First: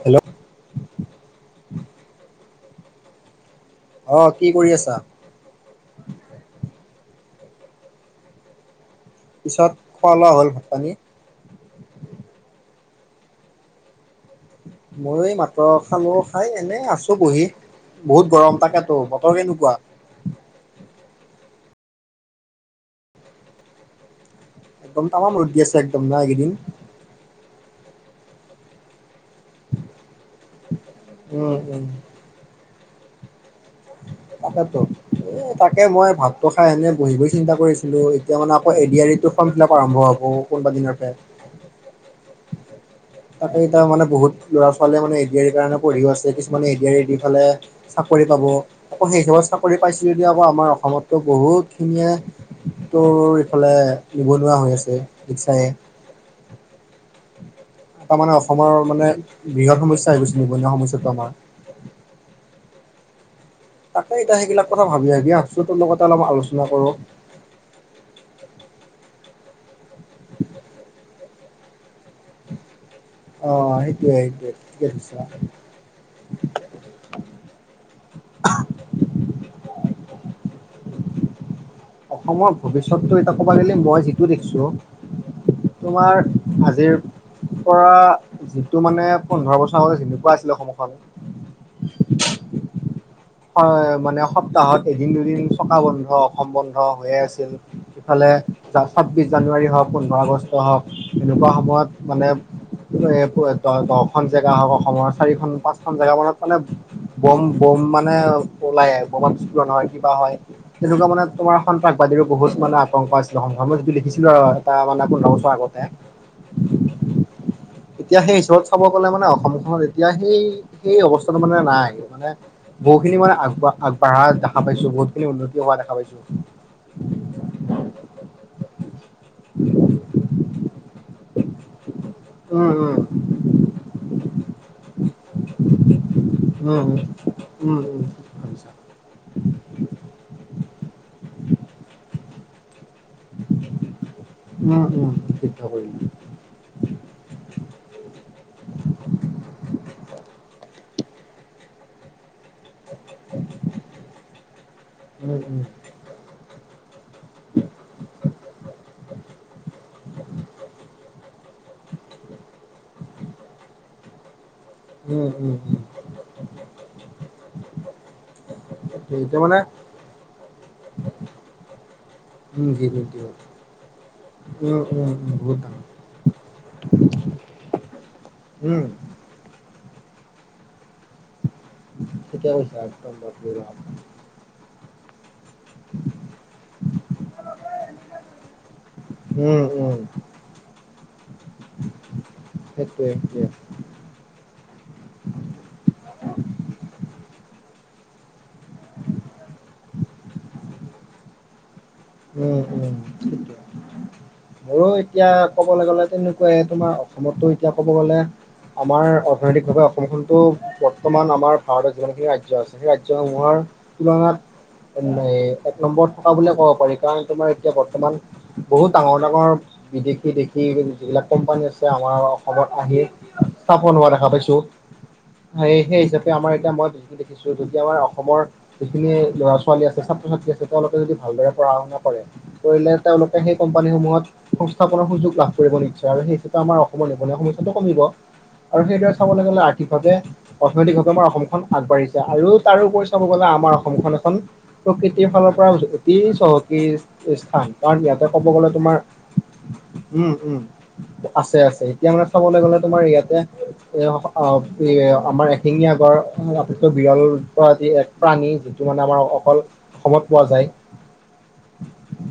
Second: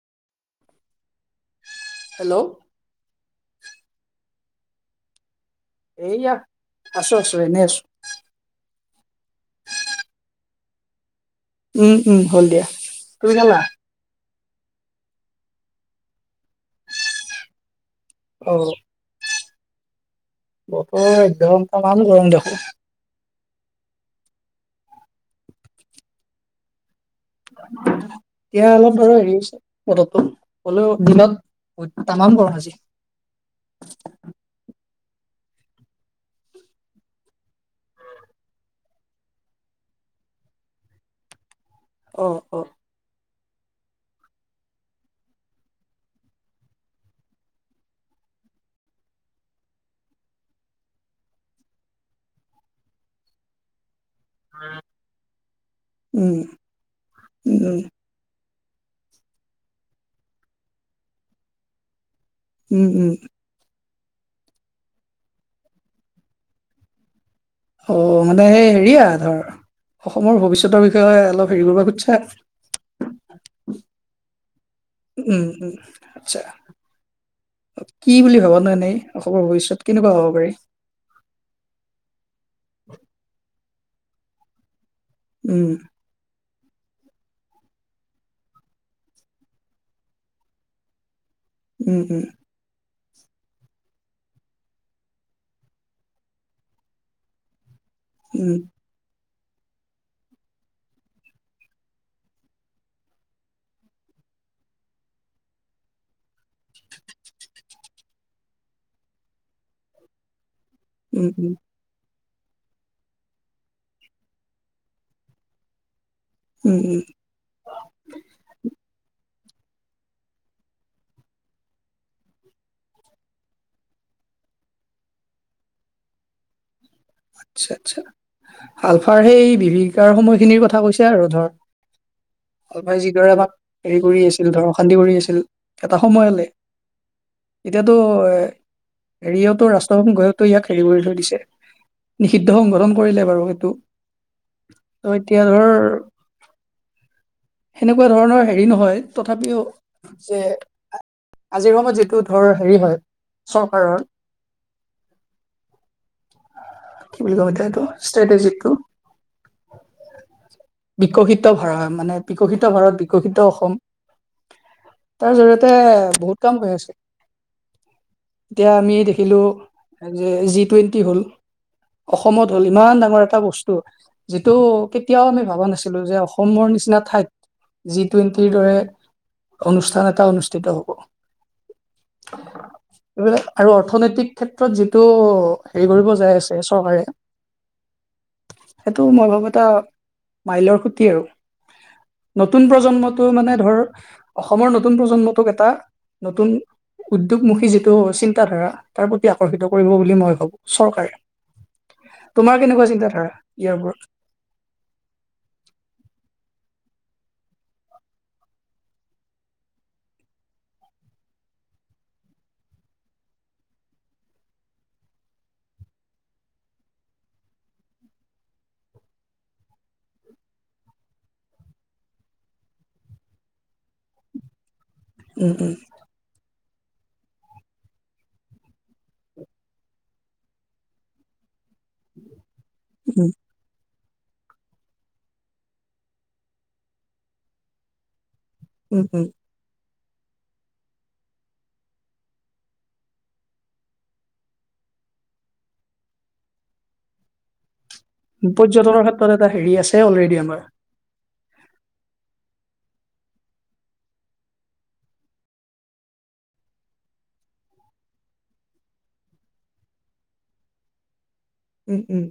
Hello hello অ কি কৰি আছা এইয়া আছো আছোঁ এনেই আছোঁ পিছত খোৱা লোৱা হ'ল ভাত পানী উম উম হল দিয়া তুমি খালা মই মাতৰ খালো খাই এনে আছো বহি বহুত অ গৰম তাকেতো বতৰকে নু কোৱা বতৰ এধ ঘন্টামান গৰম দেখোন- একদম তাম ৰোদ দিয় আছে একদম ন এইগেইদিন এতিয়া অলপ বাৰু হেৰি হৈছে পদতটো- হলেও উম উম দিনত তামাম গৰম আজি- তাকেতো এ তাকে মই ভাতটো খাই এনে বহি বহি চিন্তা কৰিছিলো এতিয়া মানে আকৌ এডতো আৰম্ভ হ'ব কোনোবা দিনৰ পৰা অ অ! তাকে এয়া মানে বহুত ল'ৰা ছোৱালীয়ে মানে এ ডি আৰ ই কাৰণে পঢ়িও আছে কিছুমানে A D A D R E দি থলে চাকৰী আকৌ সেই চাকৰি পাইছিলে দি আকৌ আমাৰ অসমতো বহুতখিনিয়ে তোৰ ইফালে নিবনুৱা হৈ আছে মিছাকে উম উম তাৰ মানে অসমৰ মানে বৃহৎ সমস্যা আহি গৈছে নিবনুৱা সমস্যাটো আমাৰ উম উম! তাকে এতিয়া সেইবিলাক কথা ভাবি ভাবি আছোতো লগতে অলপ আলোচনা কৰো। অ মানে সেই হেৰিয়া ধৰ অসমৰ ভৱিষ্যতৰ বিষয়ে অলপ হেৰি কৰিব খুজছে অ সেইটো এ সেইটো এ! উম উম আচ্ছা। কি বুলি ভাবা নহ এনেই অসমৰ ভৱিষ্যত কেনেকুৱা হ'ব পাৰি? অসমৰ ভৱিষ্যতটো এটা ক'ব গলে মই যিটো দেখিছো উম তোমাৰ আজিৰ পৰা যিটো মানে পোন্ধৰ বছৰ আগত যেনেকুৱা আছিলে অসমখন উম উম! মানে সপ্তাহত এদিন দুদিন চকা বন্ধ অসম বন্ধ হৈয়ে আছিল। ইফালে উম স্বাবিছ জানুৱাৰী হওক পোন্ধৰ আগষ্ট হওক এনেকুৱা সময়ত মানে দহখন জেগা হওক অসমৰ চাৰিখন পাঁচখন জেগা মানত মানে বম বম মাৰি ওলাই কৰবাত বিস্ফোৰণ হয় কিবা হয় তেনেকুৱা মানে উম উম তোমাৰ সন্ত্ৰাসবাদীৰ বহুত মানে আতংক আছিলে অসমত সেইবোৰ মানে দেখিছিলো আৰু এটা মানে পোন্ধৰ বছৰ আগতে। উম উম! এতিয়া সেই ওচৰত চাব গলে মানে অসমখনত এতিয়া সেই সেই অৱস্থাটো মানে নাই মানে। বহু খিনি মানে আগ আগবাঢ়া দেখা পাইছো বহুত খিনি উন্নতি হোৱা দেখা পাইছো। আচ্ছা আচ্ছা আলফাৰ সেই বিভিকাৰ সময়খিনিৰ উম উম ভালপাই যিদৰে আমাক হেৰি কৰি আছিল অশান্তি কৰি আছিল এটা সময়লে। উম উম উম এতিয়াতো হেৰিতো ৰাষ্ট্ৰভূম গয়ো ইয়াক হেৰি কৰি থৈ দিছে। নিষিদ্ধ সংগঠন কৰিলে বাৰু উম উম উম সেইটোত এতিয়া সিদ্ধ ধৰ কৰিলো সেনেকুৱা ধৰণৰ হেৰি নহয় তথাপিও যে আজিৰ সময়ত যিটো ধৰ হেৰি হয় চৰকাৰৰ উম উম কি বুলি কম এতিয়া এইটো ষ্ট্ৰেটইজিকটো বিকশিত ভাৰ মানে বিকশিত ভাৰত বিকশিত অসম উম তাৰ উম জৰিয়তে উম বহুত কাম কৰি আছো। এতিয়া আমি এতিয়া দেখিলো মানে যে জি টুৱেণ্টি হ'ল হয়। অসমত হ'ল ইমান ডাঙৰ এটা বস্তু যিটো উম উম কেতিয়াও উম আমি বহুত ভবা ডাঙৰ নাছিলো যে অসমৰ নিচিনা ঠাইত জি টুৱেণ্টিৰ দৰে উম অনুষ্ঠান এটা অনুষ্ঠিত হ'ব। ঠিকেই কৈছা একদম। টো হেৰি কৰিব যায় চৰকাৰে সেইটো মই ভাবো এটা মাইলৰ খুঁতি আৰু। উ নতুন প্ৰজন্মটো মানে ধৰ অসমৰ নতুন প্ৰজন্মটোক এটা নতুন উদ্যোগমুখী যিটো চিন্তাধাৰা তাৰ প্ৰতি আকৰ্ষিত কৰিব বুলি মই ভাবো চৰকাৰে তোমাৰ উম উম কেনেকুৱা চিন্তাধাৰা ইয়াৰ ওপৰত মোৰো এতিয়া কবলৈ গ'লে তেনেকুৱাই তোমাৰ অসমতো এতিয়া ক'ব গ'লে আমাৰ অৰ্থনৈতিকভাৱে অসমখনতো বৰ্তমান আমাৰ ভাৰতত যিমানখিনি ৰাজ্য আছে সেই ৰাজ্যসমূহৰ তুলনাত এক নম্বৰত থকা বুলিয়ে ক'ব পাৰি কাৰণ তোমাৰ এতিয়া বৰ্তমান বহুত ডাঙৰ ডাঙৰ বিদেশী দেশী যিবিলাক কোম্পানী আছে আমাৰ অসমত আহি স্থাপন হোৱা দেখা পাইছো উম উম সেই হিচাপে আমাৰ এতিয়া মই যখিনি দেখিছো যদি আমাৰ অসমৰ যিখিনি ল'ৰা ছোৱালী আছে ছাত্ৰ ছাত্ৰী আছে তেওঁলোকে যদি ভালদৰে পঢ়া শুনা কৰিলে তেওঁলোকে সেই কোম্পানীসমূহত সংস্থাপনৰ সুযোগ লাভ কৰিব নিশ্চয় আৰু সেইটোত আমাৰ অসমৰ নিবনুৱা সমস্যাটো কমিব আৰু উম সেইদৰে উম চাবলৈ গ'লে কিভাৱে অৰ্থনৈতিকভাৱে আমাৰ অসমখন আগবাঢ়িছে আৰু তাৰোপৰি চাব গ'লে আমাৰ অসমখন এখন প্ৰকৃতিৰ ফালৰ পৰা অতি চহকী স্থান। কাৰণ ইয়াতে ক'ব উম গ'লে তোমাৰ পৰ্যটনৰ ক্ষেত্ৰত এটা হেৰি আছে অলৰেডি আমাৰ আছে আছে এতিয়া মানে চবলৈ গ'লে তোমাৰ ইয়াতে এ আমাৰ এশিঙীয়া গড়। আটাইতকৈ বিৰল প্ৰজাতি প্ৰাণী যিটো মানে আমাৰ অকল অসমত পোৱা যায় উম, উম,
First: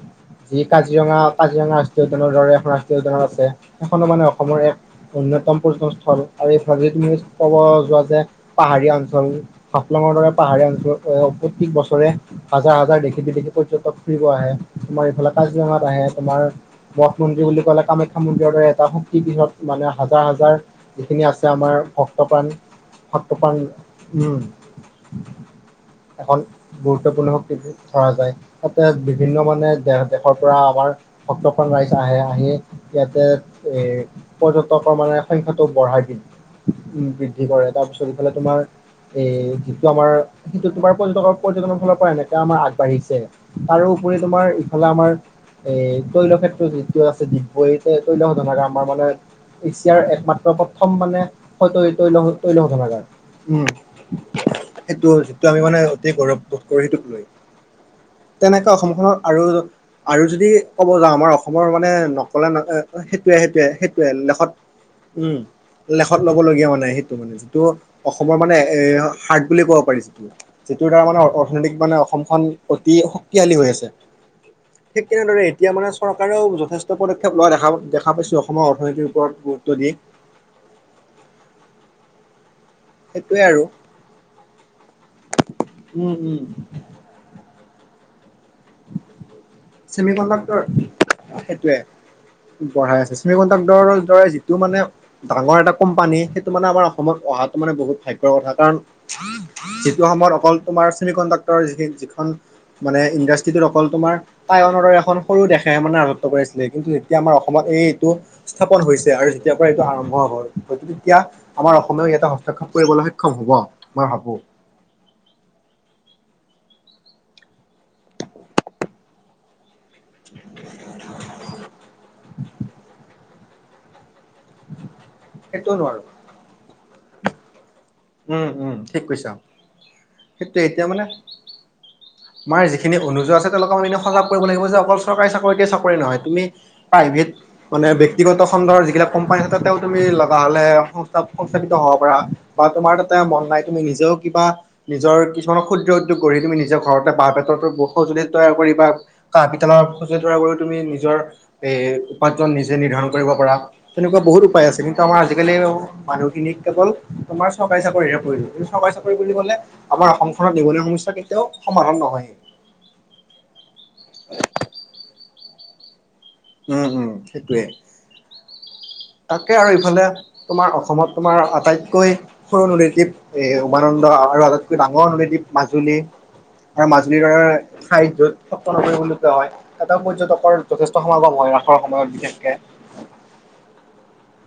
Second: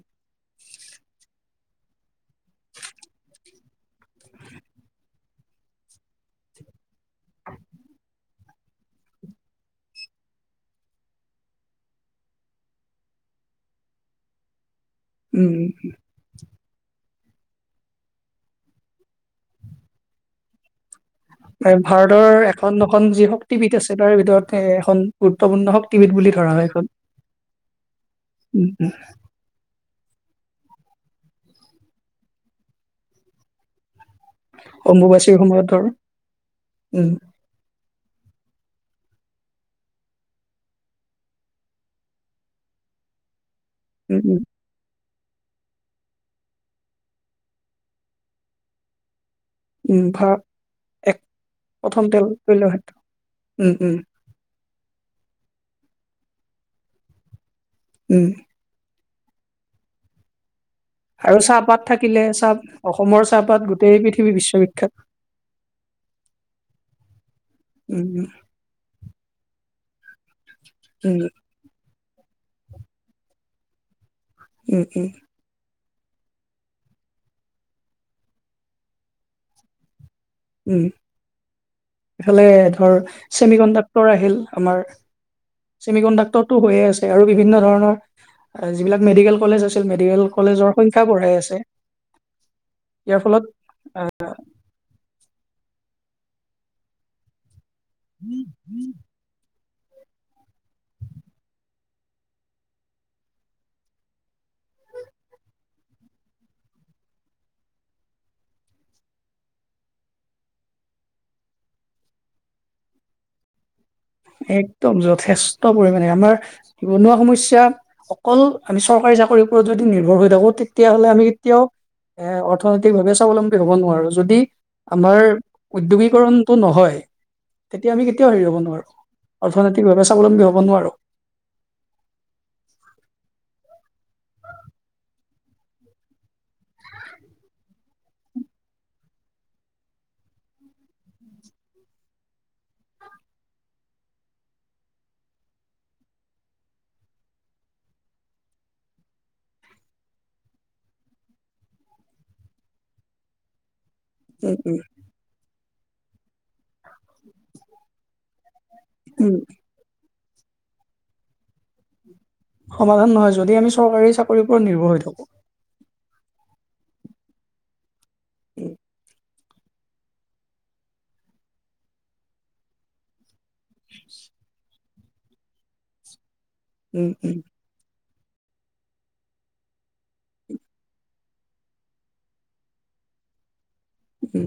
জি কাজিৰঙা হাজঙা ৰাষ্ট্ৰীয় উদ্যানৰ দৰে এখন ৰাষ্ট্ৰীয় উদ্যানৰ আছে সেইখনো মানে অসমৰ এক অন্যতম পৰ্যন সল আৰু এইফ যি ক'ব যোৱা যে পাহাৰীয়া অঞ্চল হাফলাঙৰ দৰে পাহাৰীয়া অঞ্চলুত প্ৰত্যেক বছৰে হাজাৰ হাজাৰ দেশী বিদেশী পৰ্য তিব আহে তোমাৰ এইফালে উম, কাজিৰঙাত আহে তোমাৰ মঠ মন্দিৰ বুলি কলে কামাখ্যা মন্দিৰৰ দৰে এটা শক্তি পীঠত মানে হাজাৰ হাজাৰ যিখিনি আছে এই আমাৰ ভাৰতৰ ভক্তপ্ৰাণ এখন এখন যি ভক্তপ্ৰাণ শক্তিপীঠ আছে তাৰে উম ভিতৰত এ এখন গুৰুত্বপূৰ্ণ শক্তিপীঠ বুলি এখন ধৰা হয় এইখন। গুৰুত্বপূৰ্ণ শক্তি ধৰা যায় উম, তাতে উম, বিভিন্ন মানে দেহ দেশৰ পৰা আমাৰ সত্তখন ৰাইজ আহে আহি ইয়াতে এ পৰ্যটকৰ মানে অম্বুবাচীৰ সময়ত সংখ্যাটো ধৰ বঢ়াই দিয়ে উ উম, বৃদ্ধি কৰে তাৰপিছত ইফালে তোমাৰ এ যিটো আমাৰ সেইটো তোমাৰ পৰ্যটকৰ পৰ্যটনৰ ফালৰ পৰা এনেকাঁ আমাৰ আগবাঢ়িছে তাৰোপৰি উম, উম, তোমাৰ ইফালে আমাৰ এই তৈল ক্ষেত্ৰত যিটো আছে ডিগবৈ তৈল সনেকে আমাৰ মানে উম, এছিয়াৰ ভাৰত একমাত্ৰ প্ৰথম এক মানে হয়ত প্ৰথম তৈল তেল তৈল হব ক্ষেত্ৰ নগৰ। উম সেইটো যিটো আমি মানে অতি গৌৰৱ বোধ কৰোঁ সেইটোক লৈ উম তেনেকৈ অসমখনত আৰু আৰু যদি ক'ব যাওঁ আমাৰ আৰু অসমৰ চাহপাত মানে থাকিলে নকলে চাহ ন অসমৰ সেইটোৱে চাহপাত সেইটোৱে গোটেই সেইটোৱে পৃথিৱী লেখত বিশ্ববিখ্যাত। উম লেখত লব লগীয়া মানে সেইটো মানে যিটো উম, অসমৰ মানে এ হাৰ্ট বুলি ক'ব পাৰি যিটো। যিটোৰ দ্বাৰা মানে উম, অৰ্থনৈতিক মানে অসমখন অতি শক্তিশালী হৈ আছে উম, উম, ঠিক তেনেদৰে এতিয়া মানে চৰকাৰেও যথেষ্ট পদক্ষেপ লোৱা দেখা দেখা পাইছো অসমৰ অৰ্থনীতিৰ ওপৰত গুৰুত্ব দি উম এফালে ধৰ সেইটোৱে ছেমি আৰু কণ্ডাক্টৰ আহিল আমাৰ উম উম ছেমিকনডাক্টৰটো হৈ আছে আৰু বিভিন্ন ধৰণৰ যিবিলাক মেডিকেল কলেজ আছিল মেডিকেল কণ্ডাক্টৰ কলেজৰ সংখ্যা বঢ়াই আছে সেইটোৱে বঢ়াই আছে ইয়াৰ ছেমি ফলত কণ্ডাক্টৰৰ দৰে যিটো মানে ডাঙৰ এটা কোম্পানী সেইটো মানে আমাৰ অসমত অহাটো মানে বহুত ভাগ্যৰ কথা কাৰণ যিটো সময়ত অকল তোমাৰ চেমি কণ্ডাক্টৰ য যিখন মানে ইণ্ডাষ্ট্ৰিকেল অকল তোমাৰ টাইৱানৰ দৰে এখন সৰু দেশে মানে ৰাজত্ব কৰাইছিলে কিন্তু এতিয়া আমাৰ অসমত এইটো স্থাপন হৈছে। আৰু তেতিয়াৰ পৰা এইটো আৰম্ভ হল হয় তেতিয়া আমাৰ অসমেও ইয়াটা হস্তক্ষেপ কৰিবলৈ সক্ষম হ'ব মই ভাবো একদম যথেষ্ট পৰিমাণে আমাৰ নিবনুৱা সমস্যা অকল আমি চৰকাৰী চাকৰি ওপৰত যদি নিৰ্ভৰ হৈ থাকো তেতিয়াহ'লে আমি কেতিয়াও এ অৰ্থনৈতিকভাৱে স্বাৱলম্বী হ'ব নোৱাৰো। যদি আমাৰ সেইটোও নোৱাৰো উদ্যোগীকৰণটো নহয় তেতিয়া আমি কেতিয়াও হেৰি হব নোৱাৰো। অৰ্থনৈতিক ব্যৱস্থা। সেইটোে এতিয়া মানে আমাৰ যিখিনি অনুযোগ আছে তেওঁলোকৰ কৰিব লিব যে অকল চৰকাৰী চাকৰিকে চাকৰি নহয় তুমি প্ৰাইভেট মানে ব্যক্তিগতখণ্ডৰ যিবিলাক কোম্পানী হত তুমি লগা হলে সংস্থাপিত হব পাৰা বা তোমাৰ তাতে মন নাই তুমি নিজে কিবা নিজৰ কিছুমানৰ ক্ষুদ্ৰ উদ্যোগ গঢ়ি তুমি নিজৰ ঘৰত বাঁহ বেতৰো ব সঁজুলি তৈয়াৰ কৰিবা কাঁহ পিতলৰ সঁজুলি তৈয়াৰ কৰি তুমি নিজৰ এ উপাৰ্জন নিজে নিৰ্ধাৰণ কৰিব পৰা তেনেকুৱা বহুত উম উপায় আছে উম কিন্তু আমাৰ আজিকালি মানুহ ইনিক কেৱল তোমাৰ চৰকাৰী চাকৰি পৰি কিন্তু চৰকাৰী চাকৰি উম বুলি কলে আমাৰ অসম নিবনুৱা সমস্যা কেতিয়াও সমাধান নহয়। সমাধান নহয় যদি আমি চৰকাৰী চাকৰিৰ ওৰত নিৰ্ভৰ হৈ থাকো। উম উম সেইটোৱে উম তাকে আৰু ইফালে তোমাৰ অসমত তোমাৰ আটাইতকৈ সৰুণ নীতি [unintelligible] এ উমানন্দ আৰু আটাইতকৈ ডাঙৰ নদীদ্বীপ মাজুলী আৰু উম মাজুলীৰ উম দাৰ সাহিত্যত সত্ৰ নগৰী বুলি কোৱা হয় তাত পৰ্যটকৰ যথেষ্ট সমাগম হয় ৰাসৰ সময়ত বিশেষকে [unintelligible] উম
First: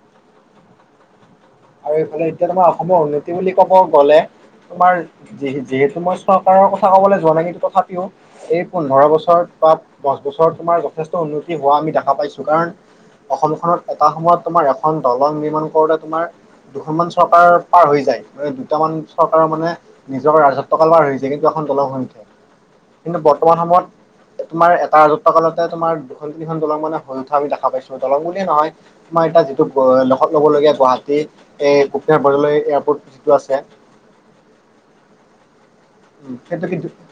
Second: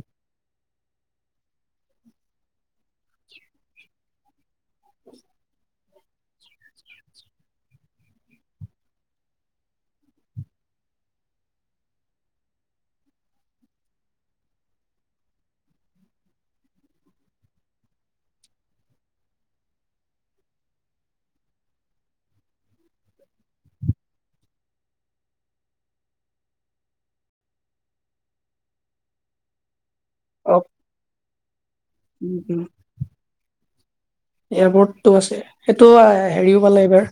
আৰু এইফালে এতিয়া তোমাৰ অসমৰ উন্নতি বুলি কব গ'লে। তোমাৰ যি যিহেতু মই চৰকাৰৰ কথা কবলৈ যোৱা নাই কিন্তু তথাপিও এই পোন্ধৰ বছৰত বা দছ বছৰত তোমাৰ যথেষ্ট উন্নতি হোৱা আমি দেখা পাইছো। কাৰণ অসমখনত এটা সময়ত তোমাৰ এখন দলং নিৰ্মাণ কৰোতে তোমাৰ দুখনমান চৰকাৰ পাৰ হৈ যায় মানে দুটামান চৰকাৰ মানে নিজৰ ৰাজত্বকাল পাৰ হৈ যায়। এখন দলৰ সংখ্যে কিন্তু বৰ্তমান সময়ত তোমাৰ এটা ৰাজত্ব কালতে তোমাৰ দুখন তিনিখন দলং মানে হৈ উঠা আমি দেখা পাইছো দলং বুলিয়ে নহয় তোমাৰ এতিয়া যিটো লখত অ ল'বলগীয়া গুৱাহাটীত। এই Gopinath um Bordoloi um airport যিটো আছে টো হেৰিও সেইটো পালে কিন্তু এইবাৰ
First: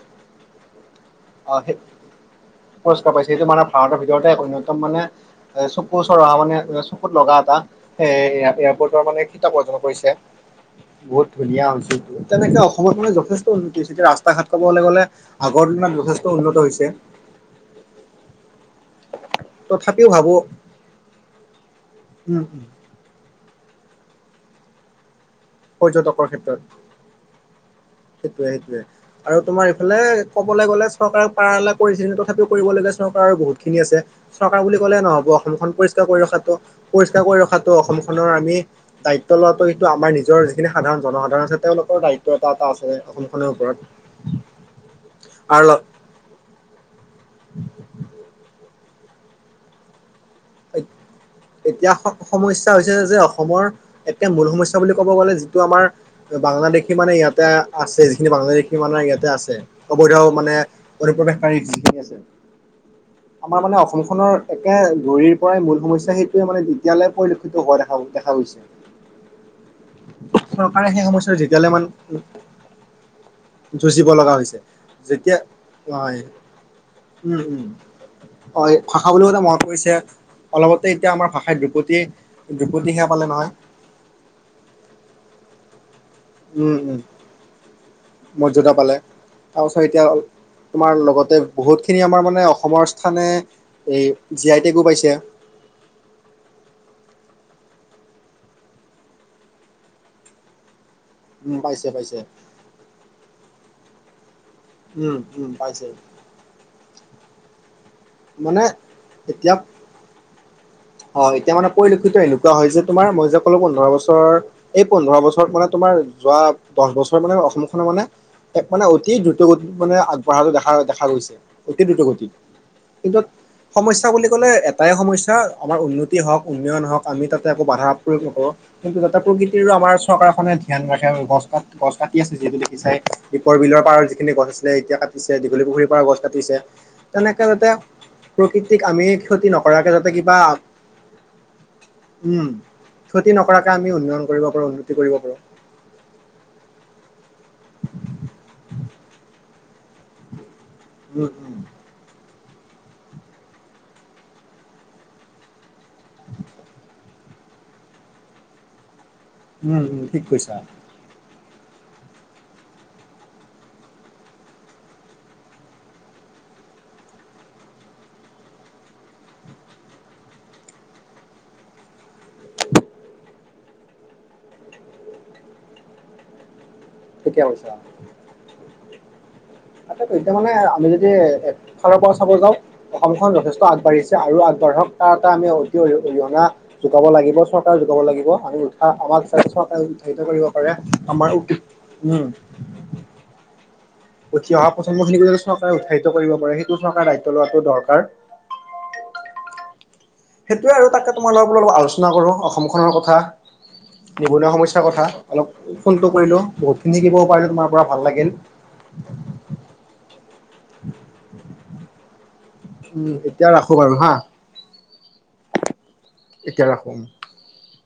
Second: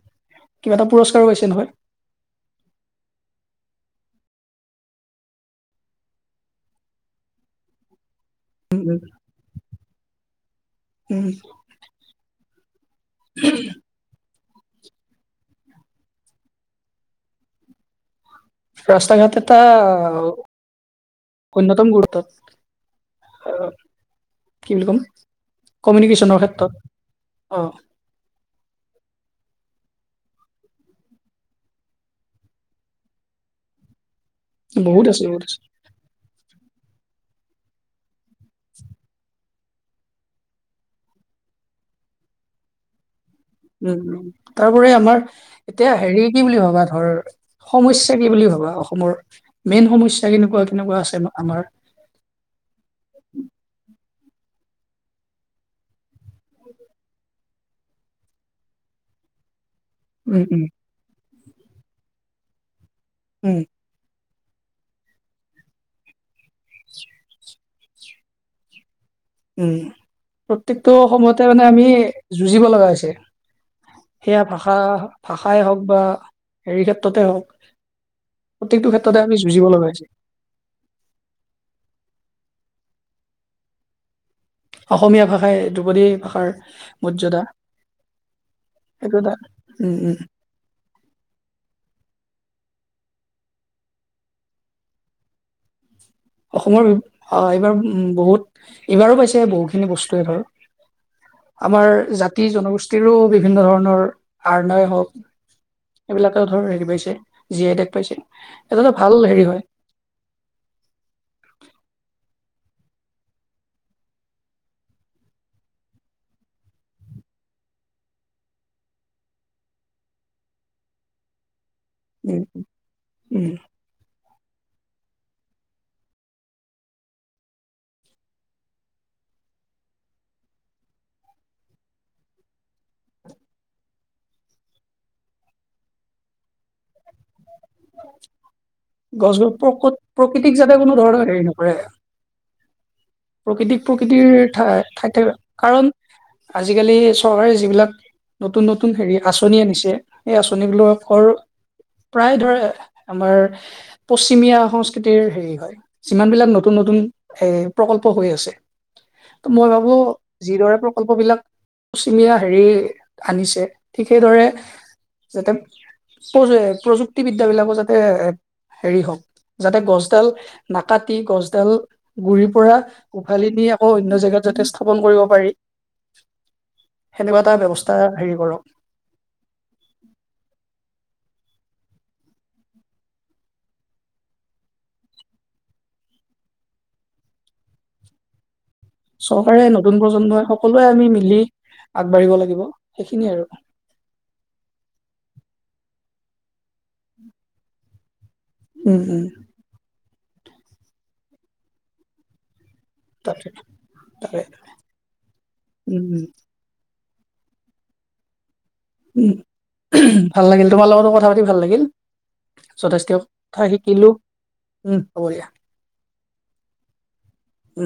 কিবা এটা প অ সেই পুৰস্কাৰ পাইছে সেইটো মানে ভাৰতৰ ভিতৰতে এক অন্যতম মানে এ চকু চৰহা অহা মানে চকুত লগা এটা সেই এয়াৰ এয়াৰপৰ্ট ৰ মানে কিতাপ অৰ্জন কৰিছে উম বহুত ধুনীয়া অঞ্চলটো তেনেকে অসমত মানে যথেষ্ট উন্নতি হৈছে এতিয়া ৰাস ৰাস্তা ঘাট কবলৈ গ'লে আগৰ দিনৰ যথেষ্ট উন্নত হৈছে ৰাস্তা ঘাট এটা তথাপিও ভাবো অন্যতম গুৰুতত উম আহ কি বুলি কম। পৰ্যটকৰ কমিউনিকেশ্যনৰ ক্ষেত্ৰত অ সেইটোয়ে সেইটোয়ে আৰু তোমাৰ এইফালে কবলৈ গলে চৰকাৰে পাৰালা কৰিছিল টো তথাপিও কৰিব লাগে চৰকাৰ বহুত খিনি আছে চৰকাৰ বুলি ক'লে বহুত আছে নহ'ব বহুত আছে অসমখন পৰিষ্কাৰ কৰি ৰখাটো পৰিষ্কাৰ কৰি ৰখাতটো অসম নৰ আমি দায়িত্ব লোৱাটো সেইটো আমাৰ নিজৰ যিখিনি সাধাৰণ জনসাধাৰণ আছে তেওঁলোকৰ দায়িত্ব এটা এটা আছে আ তাৰ উপৰি আমাৰ আৰু এতিয়া হেৰি কি বুলি ভবা ধৰ সমস্যা কি বুলি ভাবা অসমৰ মেইন সমস্যা কেনেকুৱা কেনেকুৱা আছে আমা- আমাৰ এতিয়া সমস্যা হৈছে যে অসমৰ এতিয়া মূল সমস্যা ক'ব গ'লে যিটো আমাৰ বাংলাদেশী মানে ইয়াতে আছে যিখিনি বাংলাদেশী মানে ইয়াতে আছে অবৈধ উম, মানে উম, অনুপ্ৰৱেশকাৰী যিনি আছে আমাৰ উম, মানে অসমখনৰ একে গুৰিৰ পৰাই মূল সমস্যা সেইটোৱে মানে তেতিয়ালৈ পৰিলক্ষিত হোৱা দেখা দেখা গৈছে উম চৰকাৰে প্ৰত্যেকটো সেই সমস্যাটো সময়তে মানে যেতিয়ালৈ মান আমি যুঁজিব লগা হৈছে যুঁজিব লগা সেয়া হৈছে ভাষা যেতিয়া, ভাষাই হওক বা হয়, হেৰি ক্ষেত্ৰতে উম হওক উম। অ প্ৰত্যেকটো ভাষা ক্ষেত্ৰতে আমি বুলিও মনত যুঁজিব লগা পৰিছে, হৈছে অলপতে এতিয়া আমাৰ ভাষাই ধ্ৰুপতী ধ্ৰুপতী সেয়া পালে নহয়। অসমীয়া ভাষাই ধ্ৰুপদী ভাষাৰ উম উম মৰ্যদা। মৰ্যদা পালে সেইটো এটা তাপাছত উম, এতিয়া উম, তোমাৰ লগতে বহুতখিনি আমাৰ মানে অসমৰ স্থানে এই জি আই টে গো পাইছে অসমৰ অ এইবাৰ উ বহুত এইবাৰো পাইছে বহুতখিনি বস্তুেৱে ধৰ উম পাইছে আমাৰ পাইছে জাতি জনগোষ্ঠীৰো বিভিন্ন ধৰণৰ আৰ্নয় হওক উম উম পাইছে এইবিলাকে ধৰ হেৰি পাইছে জি আই টেগ পাইছে মানে এটা এটা ভাল হেৰি এতিয়া হয়। হয় এতিয়া মানে পৰিলক্ষিত হে কোৱা হয় যে তোমাৰ মই যে ক'লো পোন্ধৰ বছৰ এই পোন্ধৰ বছৰত মানে তোমাৰ যোৱা দহ বছৰ মানে অসম খনৰ মানে এক মানে অতি দ্ৰুতগতি মানে আগবঢ়াটো দেখা দেখা গৈছে। অতি দ্ৰুত গতিত, উম কিন্তু উম সমস্যা বুলি ক'লে এটাই সমস্যা আমাৰ উন্নতি হওক উন্নয়ন হওক আমি তাতে একো বাধা প্ৰয়োগ নকৰো কিন্তু যাতে প্ৰকৃতিৰো আমাৰ চৰকাৰখনে ধ্যান ৰাখে গছ গছ কাটি আছে যিহেতু দেখিছোই দীপৰ বিলৰ পাৰ যিখিনি গছ আছিলে এতিয়া কাটিছে পুখুৰী পাৰৰ গছ কাটিছে, তেনেকে তাতে প্ৰকৃতিক আমি গছ ক্ষতি গছ কৰি নকৰাকে প্ৰকত যাতে কিবা প্ৰকৃতিক যাতে কোনো ধৰণৰ হেৰি নকৰে উম ক্ষতি নকৰাকে প্ৰকৃতিক আমি উন্নয়ন প্ৰকৃতিৰ কৰিব পাৰো উন্নতি কৰিব ঠাইত পাৰো থাক কাৰণ আজিকালি চৰকাৰে যিবিলাক নতুন নতুন হেৰি আঁচনি আনিছে সেই আঁচন উম বিলাকৰ উম প্ৰায় ধৰে আমাৰ পশ্চিমীয়া সংস্কৃতিৰ হেৰি হয় যিমানবিলাক নতুন নতুন এ প্ৰকল্প হৈ আছে ত মই উম ভাবো উম ঠিক কৈছা যিদৰে প্ৰকল্প বিলাক পশ্চিমীয়া হেৰি আনিছে ঠিক সেইদৰে যাতে প্ৰ প্ৰযুক্তিবিদ্যা বিলাকো যাতে হেৰি হওক যাতে গছডাল নাকাটি গছডাল গুৰি পৰা উভালি নি আকৌ অন্য জেগাত যাতে স্থাপন কৰিব পাৰি ঠিকে সেনেকুৱা এটা ব্যৱস্থা হেৰি কৰক। ত এতিয়া মানে আমি যদি একফালৰ পৰা চাব যাওঁ অসমখন যথেষ্ট আগবাঢ়িছে আৰু ধক তাৰ এটা আমি অতি অৰিহণা যোগাব লাগিব চৰকাৰে যোগাব লাগিব আমি উ সমাজ চৰকাৰে নতুন উৎসাহিত প্ৰজন্মই কৰিব পাৰে সকলোৱে আমি আমাৰ মিলি উম আগবাঢ়িব লাগিব সেইখিনিয়ে আৰু উঠি অহা প্ৰজন্মখিনিক যতে চৰকাৰে উৎসাহিত কৰিব পাৰে সেইটো চৰকাৰে দায়িত্ব লোৱাটো দৰকাৰ। উম উম। সেইটোয়ে আৰু তাকে তোমাৰ লগত অলপ আলোচনা কৰো। অসমখনৰ কথা তাকে তাকে নিবনুৱা সমস্যাৰ কথা অলপ উম ফোনটো উম কৰিলোঁ বহুত চিনিকিবও পাৰিলোঁ তোমাৰ ভাল লাগিল। উ ভাল লাগিল তোমাৰ লগতো কথা পাতি ভাল লাগিল। যথেষ্ট উম এতিয়া কথা ৰাখো বাৰু শিকিলো হা। উম হ'ব দিয়া এতিয়া ৰাখো। উম